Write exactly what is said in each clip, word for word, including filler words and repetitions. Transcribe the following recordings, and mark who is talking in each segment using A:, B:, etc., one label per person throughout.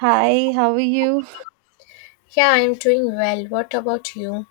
A: Hi, how are you?
B: Yeah, I'm doing well. What about you?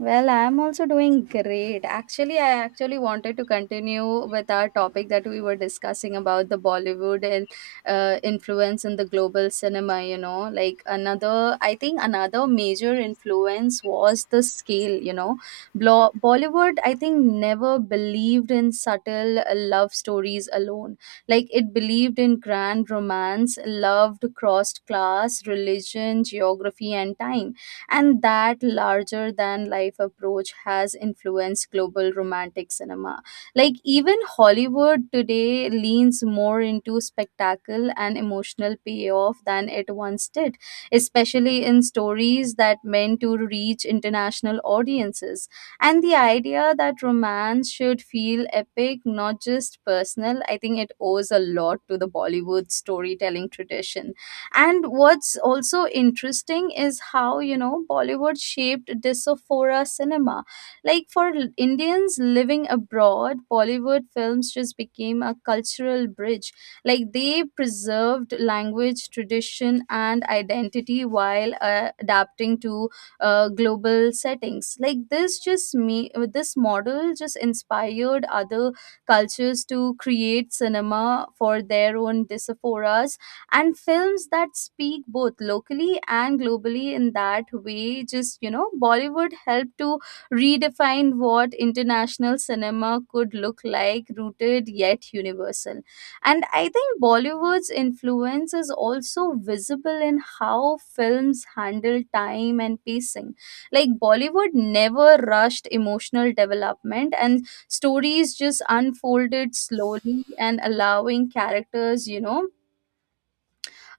A: Well, I'm also doing great. Actually, I actually wanted to continue with our topic that we were discussing about the Bollywood and uh, influence in the global cinema, you know. Like another, I think another major influence was the scale, you know. Blo- Bollywood, I think, never believed in subtle uh, love stories alone. Like it believed in grand romance, loved crossed class, religion, geography, and time, and that larger than life approach has influenced global romantic cinema. Like even Hollywood today leans more into spectacle and emotional payoff than it once did, especially in stories that meant to reach international audiences. And the idea that romance should feel epic, not just personal, I think it owes a lot to the Bollywood storytelling tradition. And what's also interesting is how you know Bollywood shaped diaspora cinema. Like for l- Indians living abroad, Bollywood films just became a cultural bridge. Like they preserved language, tradition, and identity while uh, adapting to uh, global settings. Like this just me this model just inspired other cultures to create cinema for their own diasporas and films that speak both locally and globally. In that way, just you know Bollywood helped to redefine what international cinema could look like, rooted yet universal. And I think Bollywood's influence is also visible in how films handle time and pacing. Like Bollywood never rushed emotional development, and stories just unfolded slowly, and allowing characters you know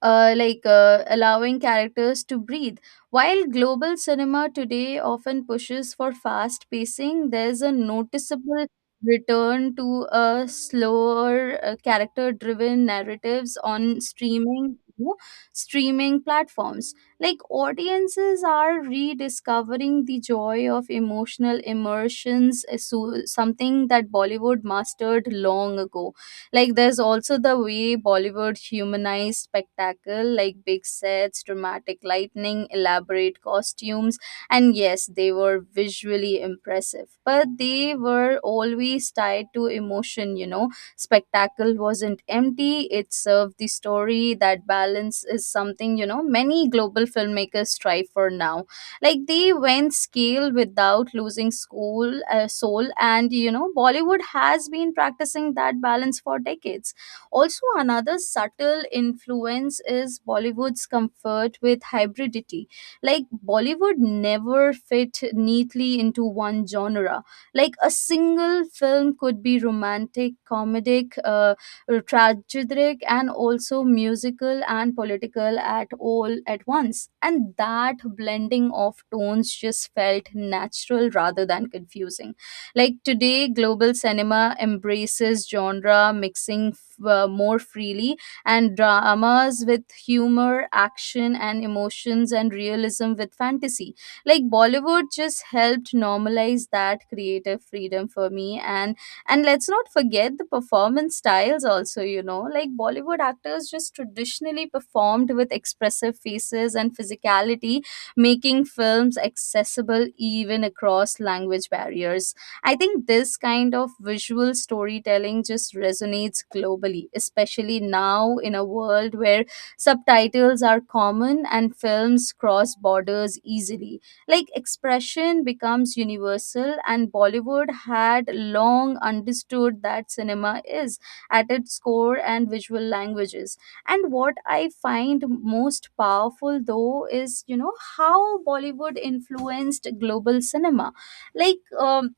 A: uh, like uh, allowing characters to breathe. While global cinema today often pushes for fast pacing, there's a noticeable return to a slower, uh, character driven narratives on streaming you know, streaming platforms. Like audiences are rediscovering the joy of emotional immersions, uh, so something that Bollywood mastered long ago. Like there's also the way Bollywood humanized spectacle, like big sets, dramatic lightning, elaborate costumes, and yes, they were visually impressive, but they were always tied to emotion, you know. Spectacle wasn't empty, it served the story. That balance is something, you know, many global filmmakers strive for now. Like they went scale without losing school uh, soul. And you know Bollywood has been practicing that balance for decades. Also, another subtle influence is Bollywood's comfort with hybridity. Like Bollywood never fit neatly into one genre. Like a single film could be romantic, comedic, uh, uh, tragic, and also musical and political at all at once, and that blending of tones just felt natural rather than confusing. Like today global cinema embraces genre mixing f- uh, more freely, and dramas with humor, action, and emotions, and realism with fantasy. Like Bollywood just helped normalize that creative freedom for me. And and let's not forget the performance styles also, you know, like Bollywood actors just traditionally performed with expressive faces and physicality, making films accessible even across language barriers. I think this kind of visual storytelling just resonates globally, especially now in a world where subtitles are common and films cross borders easily. Like expression becomes universal, and Bollywood had long understood that cinema is at its core and visual languages. And what I find most powerful though is, you know, how Bollywood influenced global cinema. Like, um,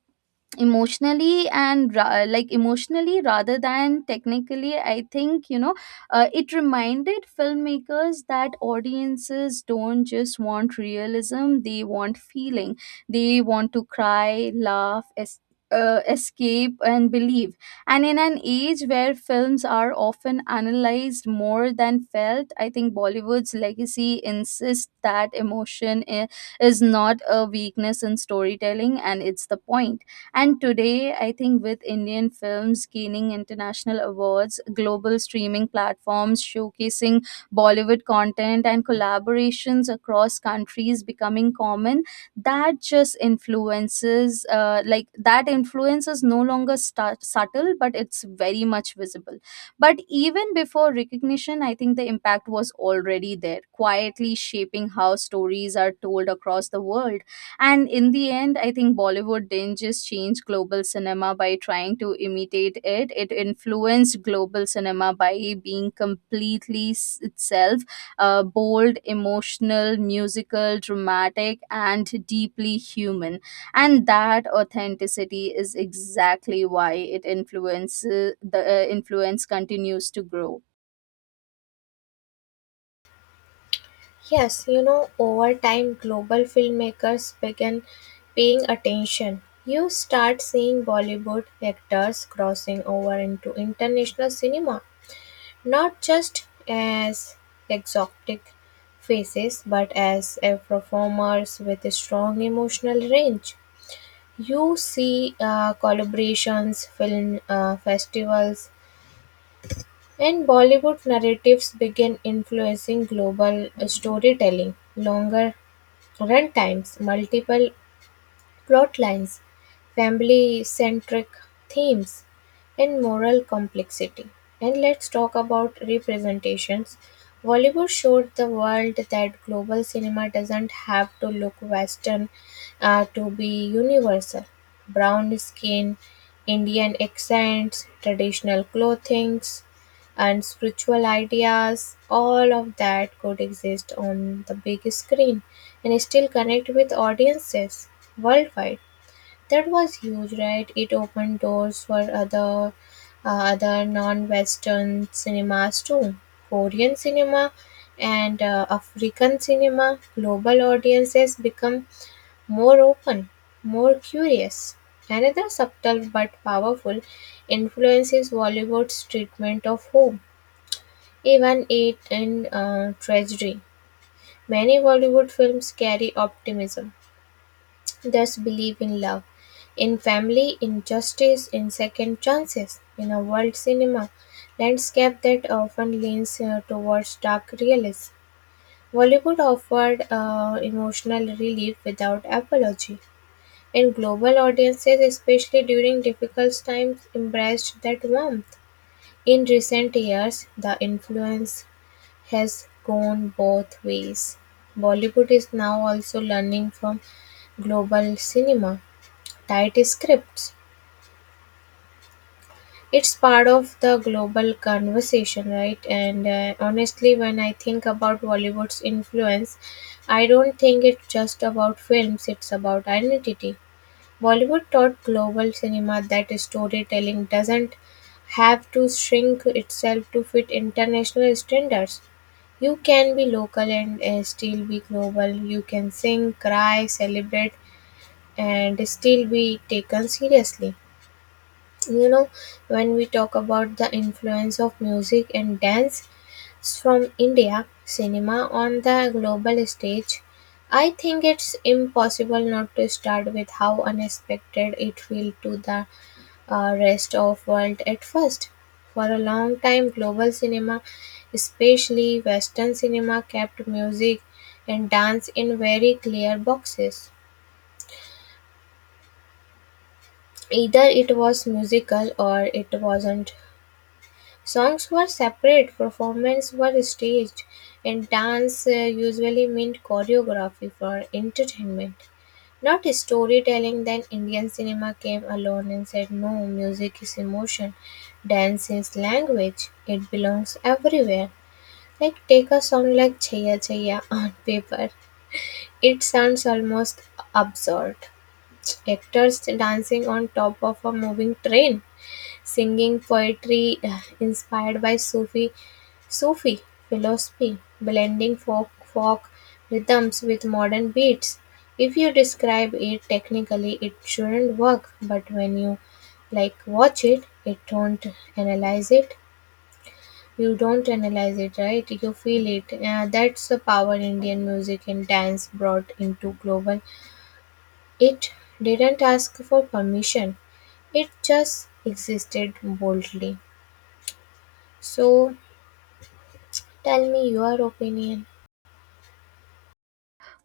A: Emotionally and ra- like emotionally rather than technically, I think you know uh, It reminded filmmakers that audiences don't just want realism, they want feeling. They want to cry, laugh, es- uh, escape, and believe. And in an age where films are often analyzed more than felt, I think Bollywood's legacy insists that emotion i- is not a weakness in storytelling, and it's the point. And today, I think with Indian films gaining international awards, global streaming platforms showcasing Bollywood content, and collaborations across countries becoming common, that just influences, uh, like, that influence is no longer stu- subtle, but it's very much visible. But even before recognition, I think the impact was already there, quietly shaping how stories are told across the world. And in the end, I think Bollywood didn't just change global cinema by trying to imitate it; it influenced global cinema by being completely s- itself: uh, bold, emotional, musical, dramatic, and deeply human. And that authenticity is exactly why it influences the uh, influence continues to grow.
B: Yes, you know, over time, global filmmakers began paying attention. You start seeing Bollywood actors crossing over into international cinema, not just as exotic faces, but as uh, performers with a strong emotional range. You see uh, collaborations, film uh, festivals, and Bollywood narratives began influencing global storytelling, longer runtimes, multiple plotlines, family-centric themes, and moral complexity. And let's talk about representations. Bollywood showed the world that global cinema doesn't have to look Western uh, to be universal. Brown skin, Indian accents, traditional clothings, and spiritual ideas, all of that could exist on the big screen and still connect with audiences worldwide. That was huge, right? It opened doors for other uh, other non-Western cinemas too, Korean cinema and uh, African cinema. Global audiences become more open, more curious. Another subtle but powerful influence is Bollywood's treatment of home, even it in uh, tragedy. Many Bollywood films carry optimism, thus, believe in love, in family, in justice, in second chances, in a world cinema landscape that often leans uh, towards dark realism. Bollywood offered uh, emotional relief without apology, and global audiences, especially during difficult times, embraced that warmth. In recent years, the influence has gone both ways. Bollywood is now also learning from global cinema tight scripts. It's part of the global conversation, right? And uh, honestly, when I think about Bollywood's influence, I don't think it's just about films, it's about identity. Bollywood taught global cinema that storytelling doesn't have to shrink itself to fit international standards. You can be local and uh, still be global. You can sing, cry, celebrate, and still be taken seriously. You know, when we talk about the influence of music and dance from India cinema on the global stage, I think it's impossible not to start with how unexpected it felt to the uh, rest of world at first. For a long time global cinema, especially western cinema, kept music and dance in very clear boxes. Either it was musical or it wasn't. Songs were separate, performances were staged, and dance uh, usually meant choreography for entertainment, not storytelling. Then Indian cinema came along and said, "No, music is emotion, dance is language, it belongs everywhere." Like, take a song like Chaya Chaya on paper, it sounds almost absurd. Actors dancing on top of a moving train singing poetry inspired by Sufi Sufi philosophy, blending folk folk rhythms with modern beats. If you describe it technically, it shouldn't work, but when you like watch it, it don't analyze it. You don't analyze it, right? You feel it. Uh, that's the power Indian music and dance brought into global. It didn't ask for permission. It just existed boldly. So tell me your opinion.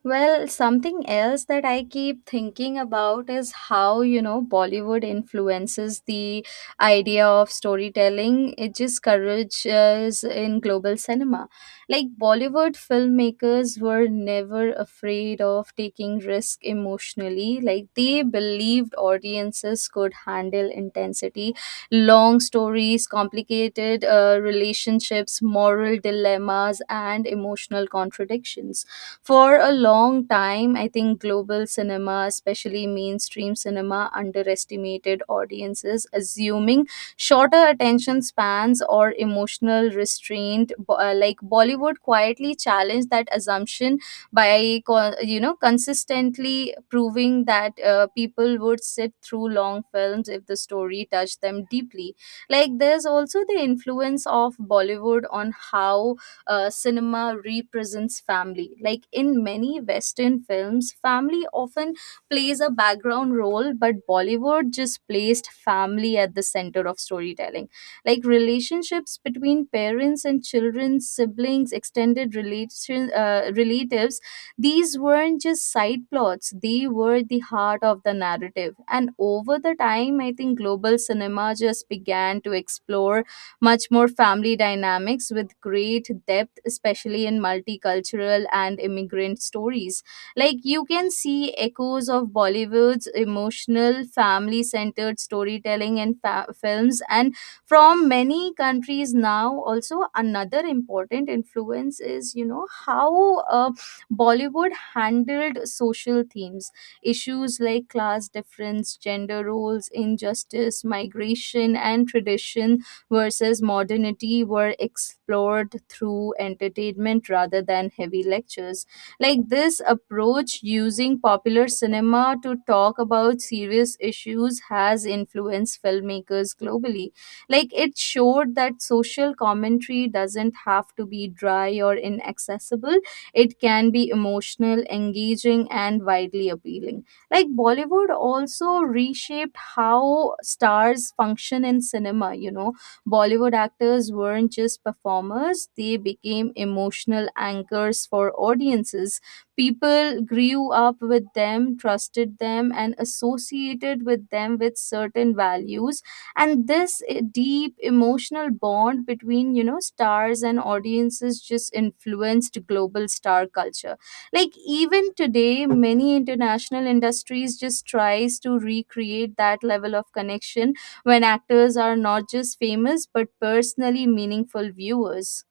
A: Well, something else that I keep thinking about is how, you know, Bollywood influences the idea of storytelling. It just courageous in global cinema. Like, Bollywood filmmakers were never afraid of taking risk emotionally. Like, they believed audiences could handle intensity, long stories, complicated uh, relationships, moral dilemmas, and emotional contradictions. For a long time, I think global cinema, especially mainstream cinema, underestimated audiences, assuming shorter attention spans or emotional restraint. Bo- uh, Like Bollywood quietly challenged that assumption by, co- you know, consistently proving that uh, people would sit through long films if the story touched them deeply. Like there's also the influence of Bollywood on how uh, cinema represents family. Like in many Western films, family often plays a background role, but Bollywood just placed family at the center of storytelling. Like relationships between parents and children, siblings, extended relation, uh, relatives, these weren't just side plots, they were the heart of the narrative. And over the time, I think global cinema just began to explore much more family dynamics with great depth, especially in multicultural and immigrant stories. Like you can see echoes of Bollywood's emotional, family centered storytelling in fa- films, and from many countries now. Also, another important influence is, you know, how uh, Bollywood handled social themes. Issues like class difference, gender roles, injustice, migration, and tradition versus modernity were explored through entertainment rather than heavy lectures. Like this approach, using popular cinema to talk about serious issues, has influenced filmmakers globally. Like it showed that social commentary doesn't have to be dry or inaccessible, it can be emotional, engaging, and widely appealing. Like Bollywood also reshaped how stars function in cinema, you know Bollywood actors weren't just performers, they became emotional anchors for audiences. People grew up with them, trusted them, and associated with them with certain values. And this eh, deep emotional bond between, you know, stars and audiences just influenced global star culture. Like even today many international industries just tries to recreate that level of connection when actors are not just famous but personally meaningful viewers.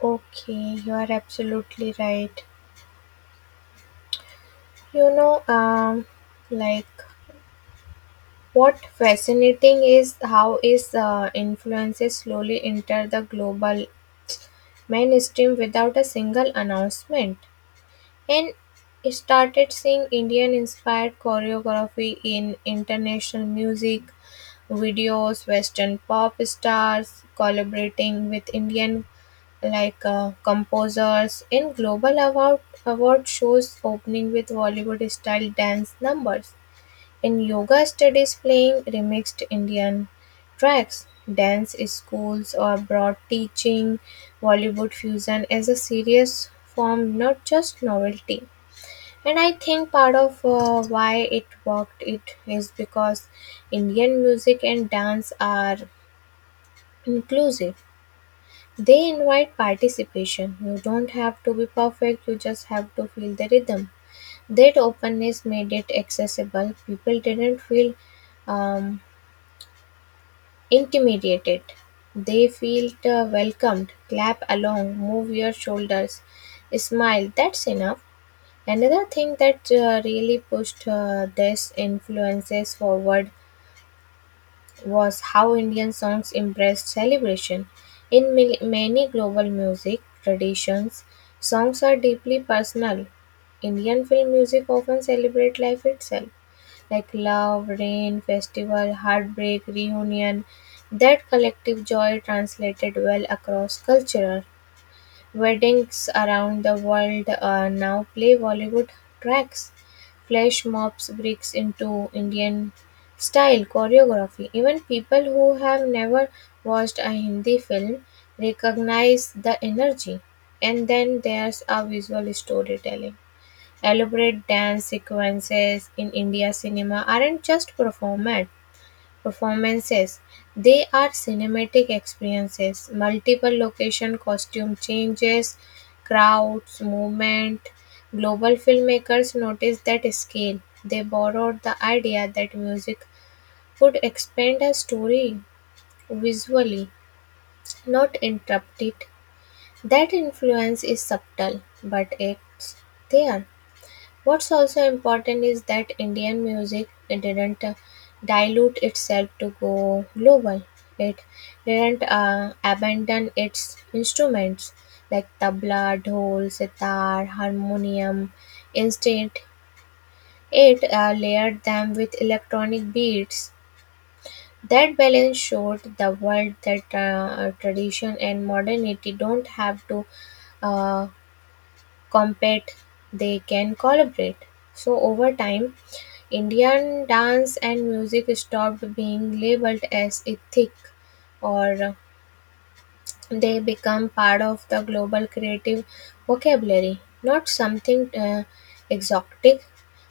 B: Okay, you are absolutely right. You know, um, like what fascinating is how is uh, influences slowly enter the global mainstream without a single announcement. And started seeing Indian-inspired choreography in international music videos, Western pop stars collaborating with Indian like uh, composers in global award award shows opening with Bollywood style dance numbers. In yoga studies playing remixed Indian tracks, dance schools or broad teaching Bollywood fusion as a serious form, not just novelty. And I think part of uh, why it worked it is because Indian music and dance are inclusive. They invite participation. You don't have to be perfect, you just have to feel the rhythm. That openness made it accessible. People didn't feel um, intimidated. They felt uh, welcomed. Clap along, move your shoulders, smile. That's enough. Another thing that uh, really pushed uh, these influences forward was how Indian songs embraced celebration. In mil- many global music traditions, songs are deeply personal. Indian film music often celebrate life itself, like love, rain, festival, heartbreak, reunion. That collective joy translated well across cultural. Weddings around the world uh, now play Bollywood tracks, flash mobs bricks into Indian style choreography. Even people who have never watched a Hindi film recognize the energy. And then there's a visual storytelling. Elaborate dance sequences in India cinema aren't just performed, performances. They are cinematic experiences, multiple location, costume changes, crowds, movement. Global filmmakers noticed that scale. They borrowed the idea that music could expand a story visually, not interrupt it. That influence is subtle but it's there. What's also important is that Indian music it didn't uh, dilute itself to go global. It didn't uh, abandon its instruments like tabla, dhol, sitar, harmonium. Instead, it uh, layered them with electronic beats. That balance showed the world that uh, tradition and modernity don't have to uh, compete, they can collaborate. So over time, Indian dance and music stopped being labeled as ethnic, or they become part of the global creative vocabulary, not something uh, exotic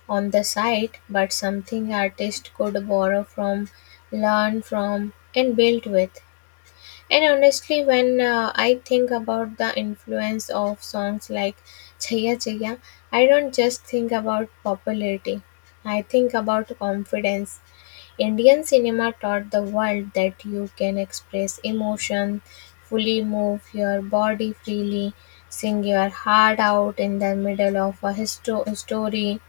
B: on the side, but something artists could borrow from, learn from, and build with. And honestly, when uh, I think about the influence of songs like Chaya Chaya, I don't just think about popularity. I think about confidence. Indian cinema taught the world that you can express emotion, fully move your body freely, sing your heart out in the middle of a histo- story,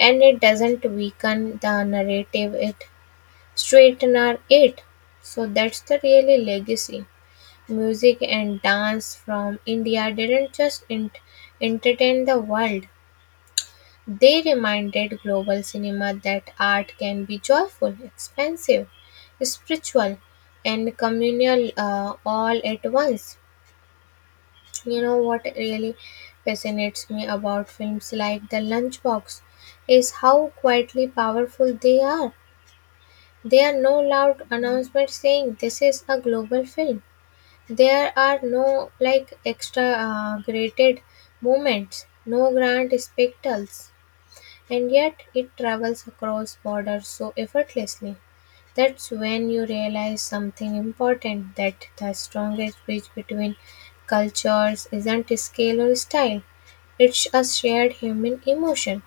B: and it doesn't weaken the narrative, it straightener it. So that's the really legacy. Music and dance from India didn't just ent- entertain the world, they reminded global cinema that art can be joyful, expansive, spiritual, and communal uh, all at once. You know what really fascinates me about films like The Lunchbox is how quietly powerful they are. They are no loud announcement saying this is a global film. There are no like extra uh, graded movements, no grand spectacles, and yet it travels across borders so effortlessly. That's when you realize something important, that the strongest bridge between cultures isn't scale or style, it's a shared human emotion.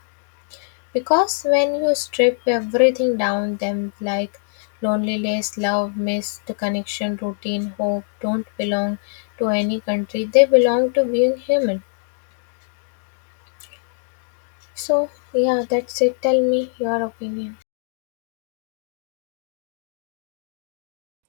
B: Because when you strip everything down them like loneliness, love, missed connection, routine, hope, don't belong to any country, they belong to being human. So yeah, that's it. Tell me your opinion.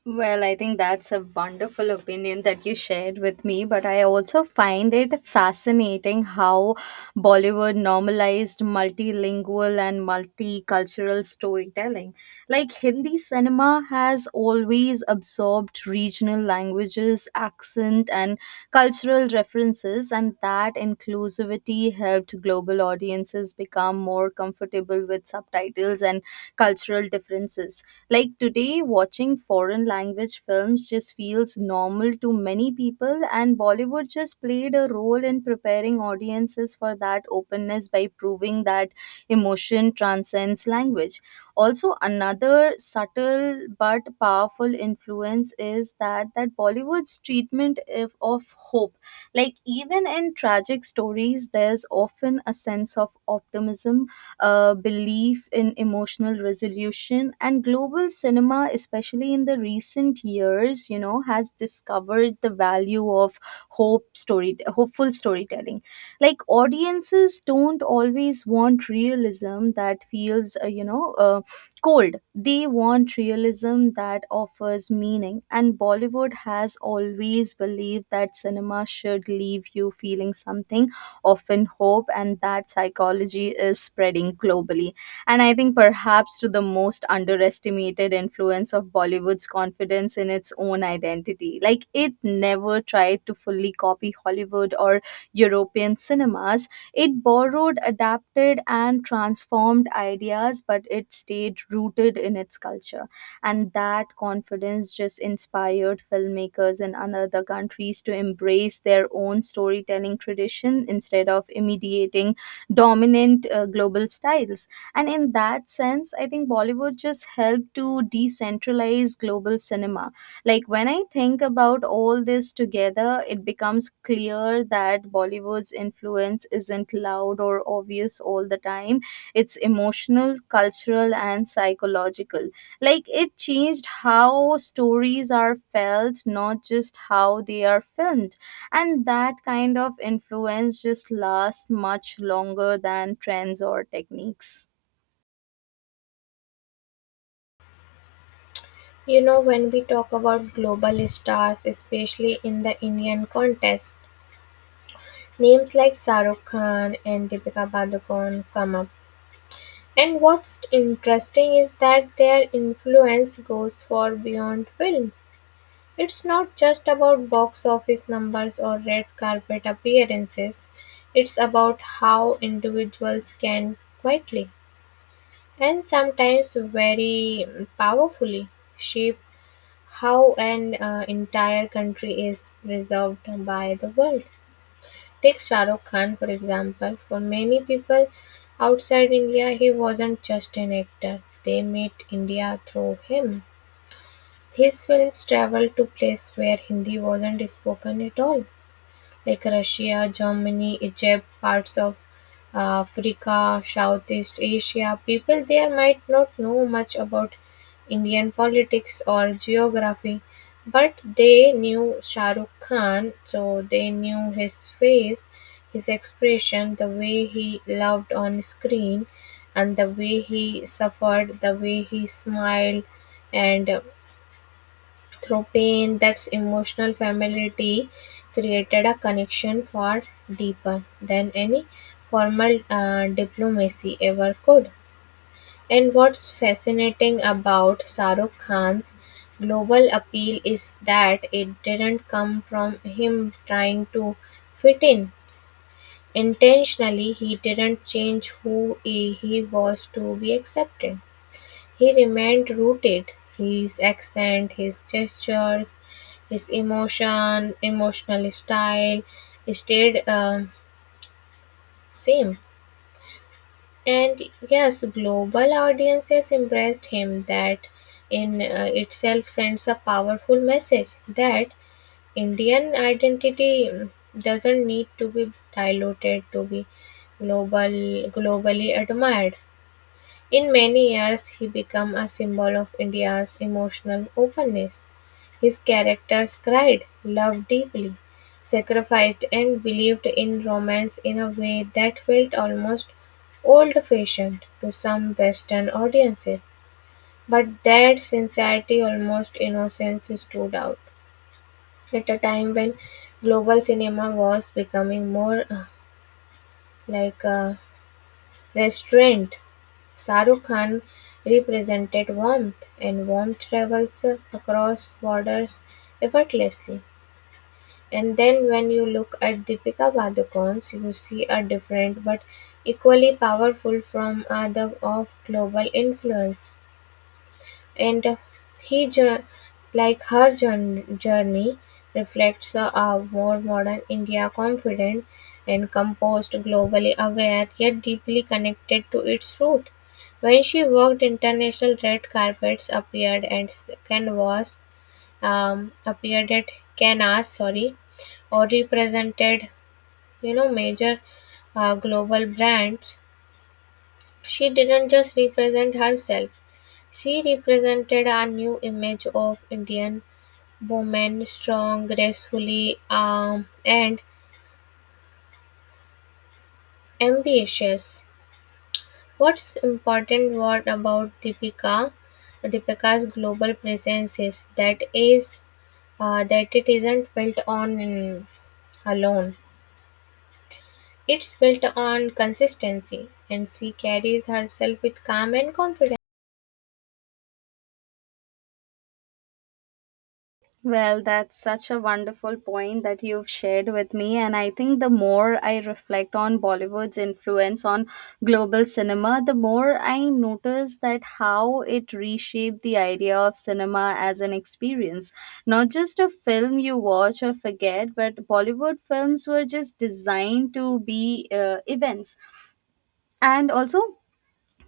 A: Well, I think that's a wonderful opinion that you shared with me, but I also find it fascinating how Bollywood normalized multilingual and multicultural storytelling. Like Hindi cinema has always absorbed regional languages, accent, and cultural references, and that inclusivity helped global audiences become more comfortable with subtitles and cultural differences. Like today, watching foreign language films just feels normal to many people, and Bollywood just played a role in preparing audiences for that openness by proving that emotion transcends language. Also, another subtle but powerful influence is that that Bollywood's treatment if, of hope. Like even in tragic stories, there's often a sense of optimism, uh, belief in emotional resolution. And global cinema, especially in the recent years, you know, has discovered the value of hope story, hopeful storytelling. Like audiences don't always want realism that feels, uh, you know, uh, cold. They want realism that offers meaning. And Bollywood has always believed that cinema should leave you feeling something, often hope, and that psychology is spreading globally. And I think perhaps to the most underestimated influence of Bollywood's confidence in its own identity. Like it never tried to fully copy Hollywood or European cinemas. It borrowed, adapted, and transformed ideas, but it stayed rooted in its culture, and that confidence just inspired filmmakers in other countries to embrace their own storytelling tradition instead of imitating dominant uh, global styles. And in that sense, I think Bollywood just helped to decentralize global cinema. Like when I think about all this together, it becomes clear that Bollywood's influence isn't loud or obvious all the time. It's emotional, cultural, and psychological. Like it changed how stories are felt, not just how they are filmed, and that kind of influence just lasts much longer than trends or techniques.
B: You know, when we talk about global stars, especially in the Indian context, names like Sarukh Khan and Deepika Padukone come up. And what's interesting is that their influence goes far beyond films. It's not just about box office numbers or red carpet appearances. It's about how individuals can quietly and sometimes very powerfully shape how an uh, entire country is preserved by the world. Take Shah Rukh Khan for example. For many people outside India, he wasn't just an actor. They met India through him. His films traveled to places where Hindi wasn't spoken at all, like Russia, Germany, Egypt, parts of uh, Africa, Southeast Asia. People there might not know much about Indian politics or geography, but they knew Shah Rukh Khan, so they knew his face, his expression, the way he loved on screen, and the way he suffered, the way he smiled, and through pain, that's emotional familiarity created a connection far deeper than any formal uh, diplomacy ever could. And what's fascinating about Saruk Khan's global appeal is that it didn't come from him trying to fit in. Intentionally, he didn't change who he he was to be accepted. He remained rooted; his accent, his gestures, his emotion, emotional style stayed um, same. And yes, global audiences embraced him. That in uh, itself sends a powerful message that Indian identity mm, doesn't need to be diluted to be global globally admired. In many years he became a symbol of India's emotional openness. His characters cried, loved deeply, sacrificed, and believed in romance in a way that felt almost old fashioned to some Western audiences. But that sincerity, almost innocence, stood out at a time when global cinema was becoming more uh, like a restraint. Shahrukh Khan represented warmth, and warmth travels across borders effortlessly. And then when you look at Deepika Padukone's, you see a different but equally powerful from other of global influence. And he, jour- like her jour- journey, reflects uh, a more modern India, confident and composed, globally aware, yet deeply connected to its root. When she worked, international red carpets appeared and s- canvas um, appeared at Canas, sorry, or represented, you know, major uh, global brands. She didn't just represent herself; she represented a new image of Indian woman: strong, gracefully, calm and ambitious. What's important what about Deepika Deepika's global presence is that is uh, that it isn't built on mm, alone. It's built on consistency and she carries herself with calm and confidence.
A: Well, that's such a wonderful point that you've shared with me. And I think the more I reflect on Bollywood's influence on global cinema, the more I notice that how it reshaped the idea of cinema as an experience. Not just a film you watch or forget, but Bollywood films were just designed to be uh, events. And also,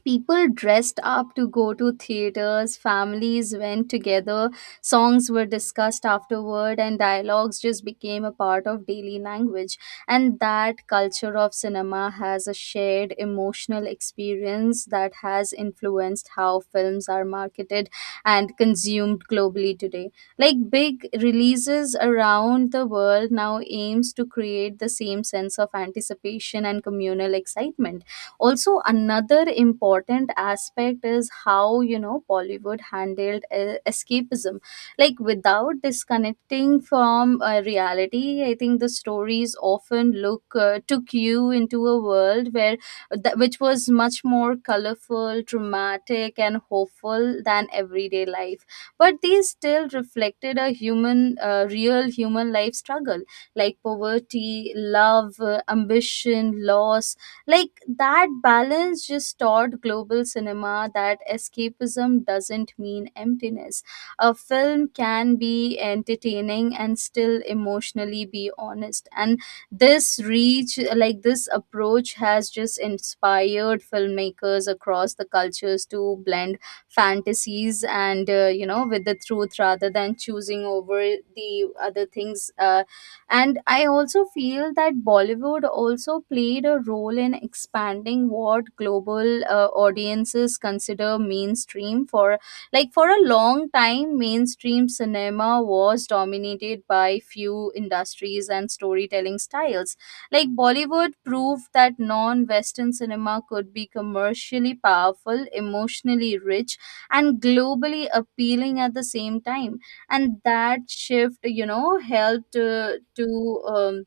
A: people dressed up to go to theaters, families went together, songs were discussed afterward, and dialogues just became a part of daily language. And that culture of cinema has a shared emotional experience that has influenced how films are marketed and consumed globally today. Like big releases around the world now aims to create the same sense of anticipation and communal excitement. Also, another important aspect is how you know Bollywood handled uh, escapism. Like without disconnecting from uh, reality, I think the stories often look uh, took you into a world where th- which was much more colorful, dramatic, and hopeful than everyday life. But these still reflected a human uh, real human life struggle, like poverty, love, uh, ambition, loss. Like that balance just taught global cinema that escapism doesn't mean emptiness. A film can be entertaining and still emotionally be honest. And this reach, like this approach has just inspired filmmakers across the cultures to blend fantasies and uh, you know with the truth rather than choosing over the other things. Uh, and I also feel that Bollywood also played a role in expanding what global uh, audiences consider mainstream. For like for a long time, mainstream cinema was dominated by few industries and storytelling styles. Like Bollywood proved that non western cinema could be commercially powerful, emotionally rich, and globally appealing at the same time. And that shift, you know helped uh, to um,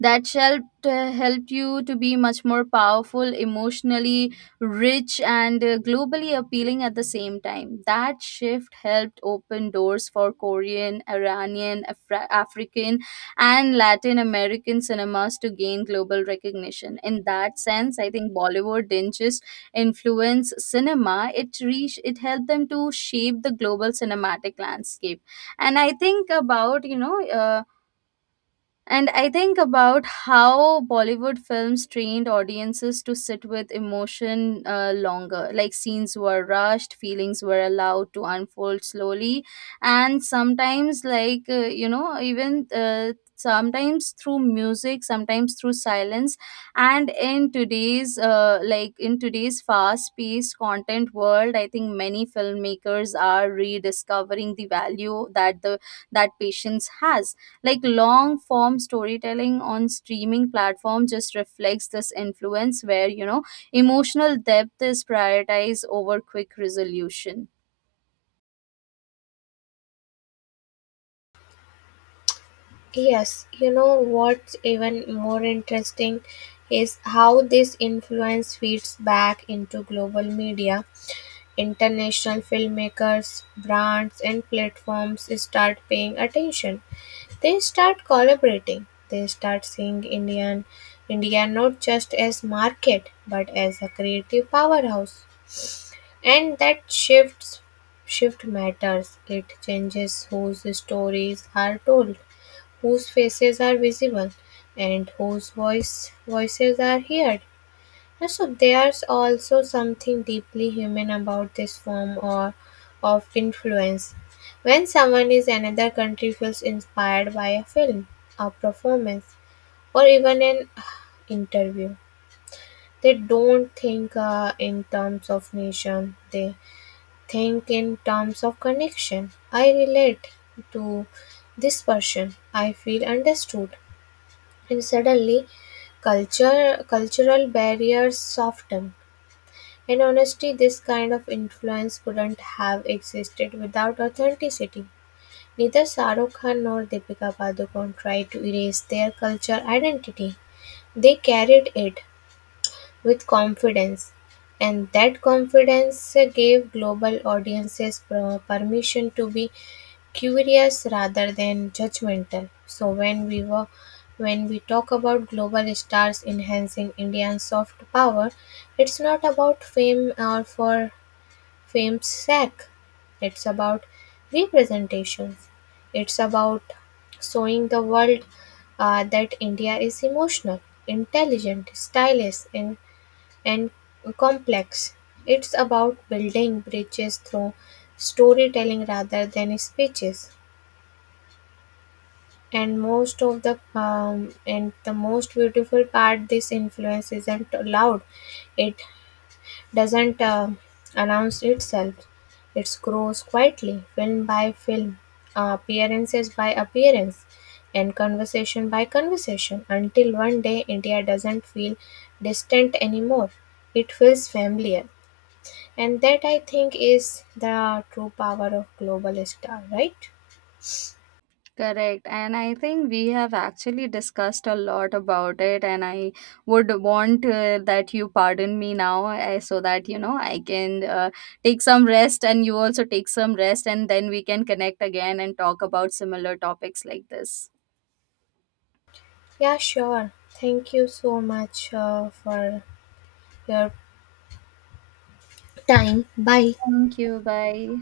A: that shall uh, help you to be much more powerful, emotionally rich, and uh, globally appealing at the same time. That shift helped open doors for Korean, Iranian, Afra- African, and Latin American cinemas to gain global recognition. In that sense, I think Bollywood didn't just influence cinema; it reached, it helped them to shape the global cinematic landscape. And I think about you know. Uh, and I think about how Bollywood films trained audiences to sit with emotion uh, longer. Like scenes were rushed, feelings were allowed to unfold slowly, and sometimes, like, uh, you know, even. Uh, sometimes through music, sometimes through silence. And in today's uh, like in today's fast paced content world, I think many filmmakers are rediscovering the value that the that patience has. Like long form storytelling on streaming platform just reflects this influence where, you know, emotional depth is prioritized over quick resolution.
B: Yes, you know what's even more interesting is how this influence feeds back into global media. International filmmakers, brands, and platforms start paying attention. They start collaborating. They start seeing Indian India not just as market but as a creative powerhouse. And that shifts shift matters. It changes whose stories are told, whose faces are visible, and whose voice voices are heard. And so there's also something deeply human about this form or of influence. When someone in another country feels inspired by a film, a performance, or even an uh, interview, they don't think uh, in terms of nation, they think in terms of connection. I relate to this person, I feel understood, and suddenly culture cultural barriers soften. In honesty, this kind of influence couldn't have existed without authenticity. Neither Sarukhan Khan nor Deepika Padukone tried to erase their culture identity. They carried it with confidence, and that confidence gave global audiences per- permission to be curious rather than judgmental. So when we were when we talk about global stars enhancing Indian soft power, it's not about fame or for fame's sake. It's about representations. It's about showing the world uh, that India is emotional, intelligent, stylish, and, and complex. It's about building bridges through storytelling rather than speeches. And most of the um, and the most beautiful part, this influence isn't loud. It doesn't um announce itself. It grows quietly film by film, uh, appearances by appearance, and conversation by conversation, until one day India doesn't feel distant anymore, it feels familiar. And that, I think, is the true power of global star, right?
A: Correct. And I think we have actually discussed a lot about it. And I would want uh, that you pardon me now, uh, so that, you know, I can uh, take some rest, and you also take some rest. And then we can connect again and talk about similar topics like this.
B: Yeah, sure. Thank you so much uh, for your time. Bye.
A: Thank you. Bye.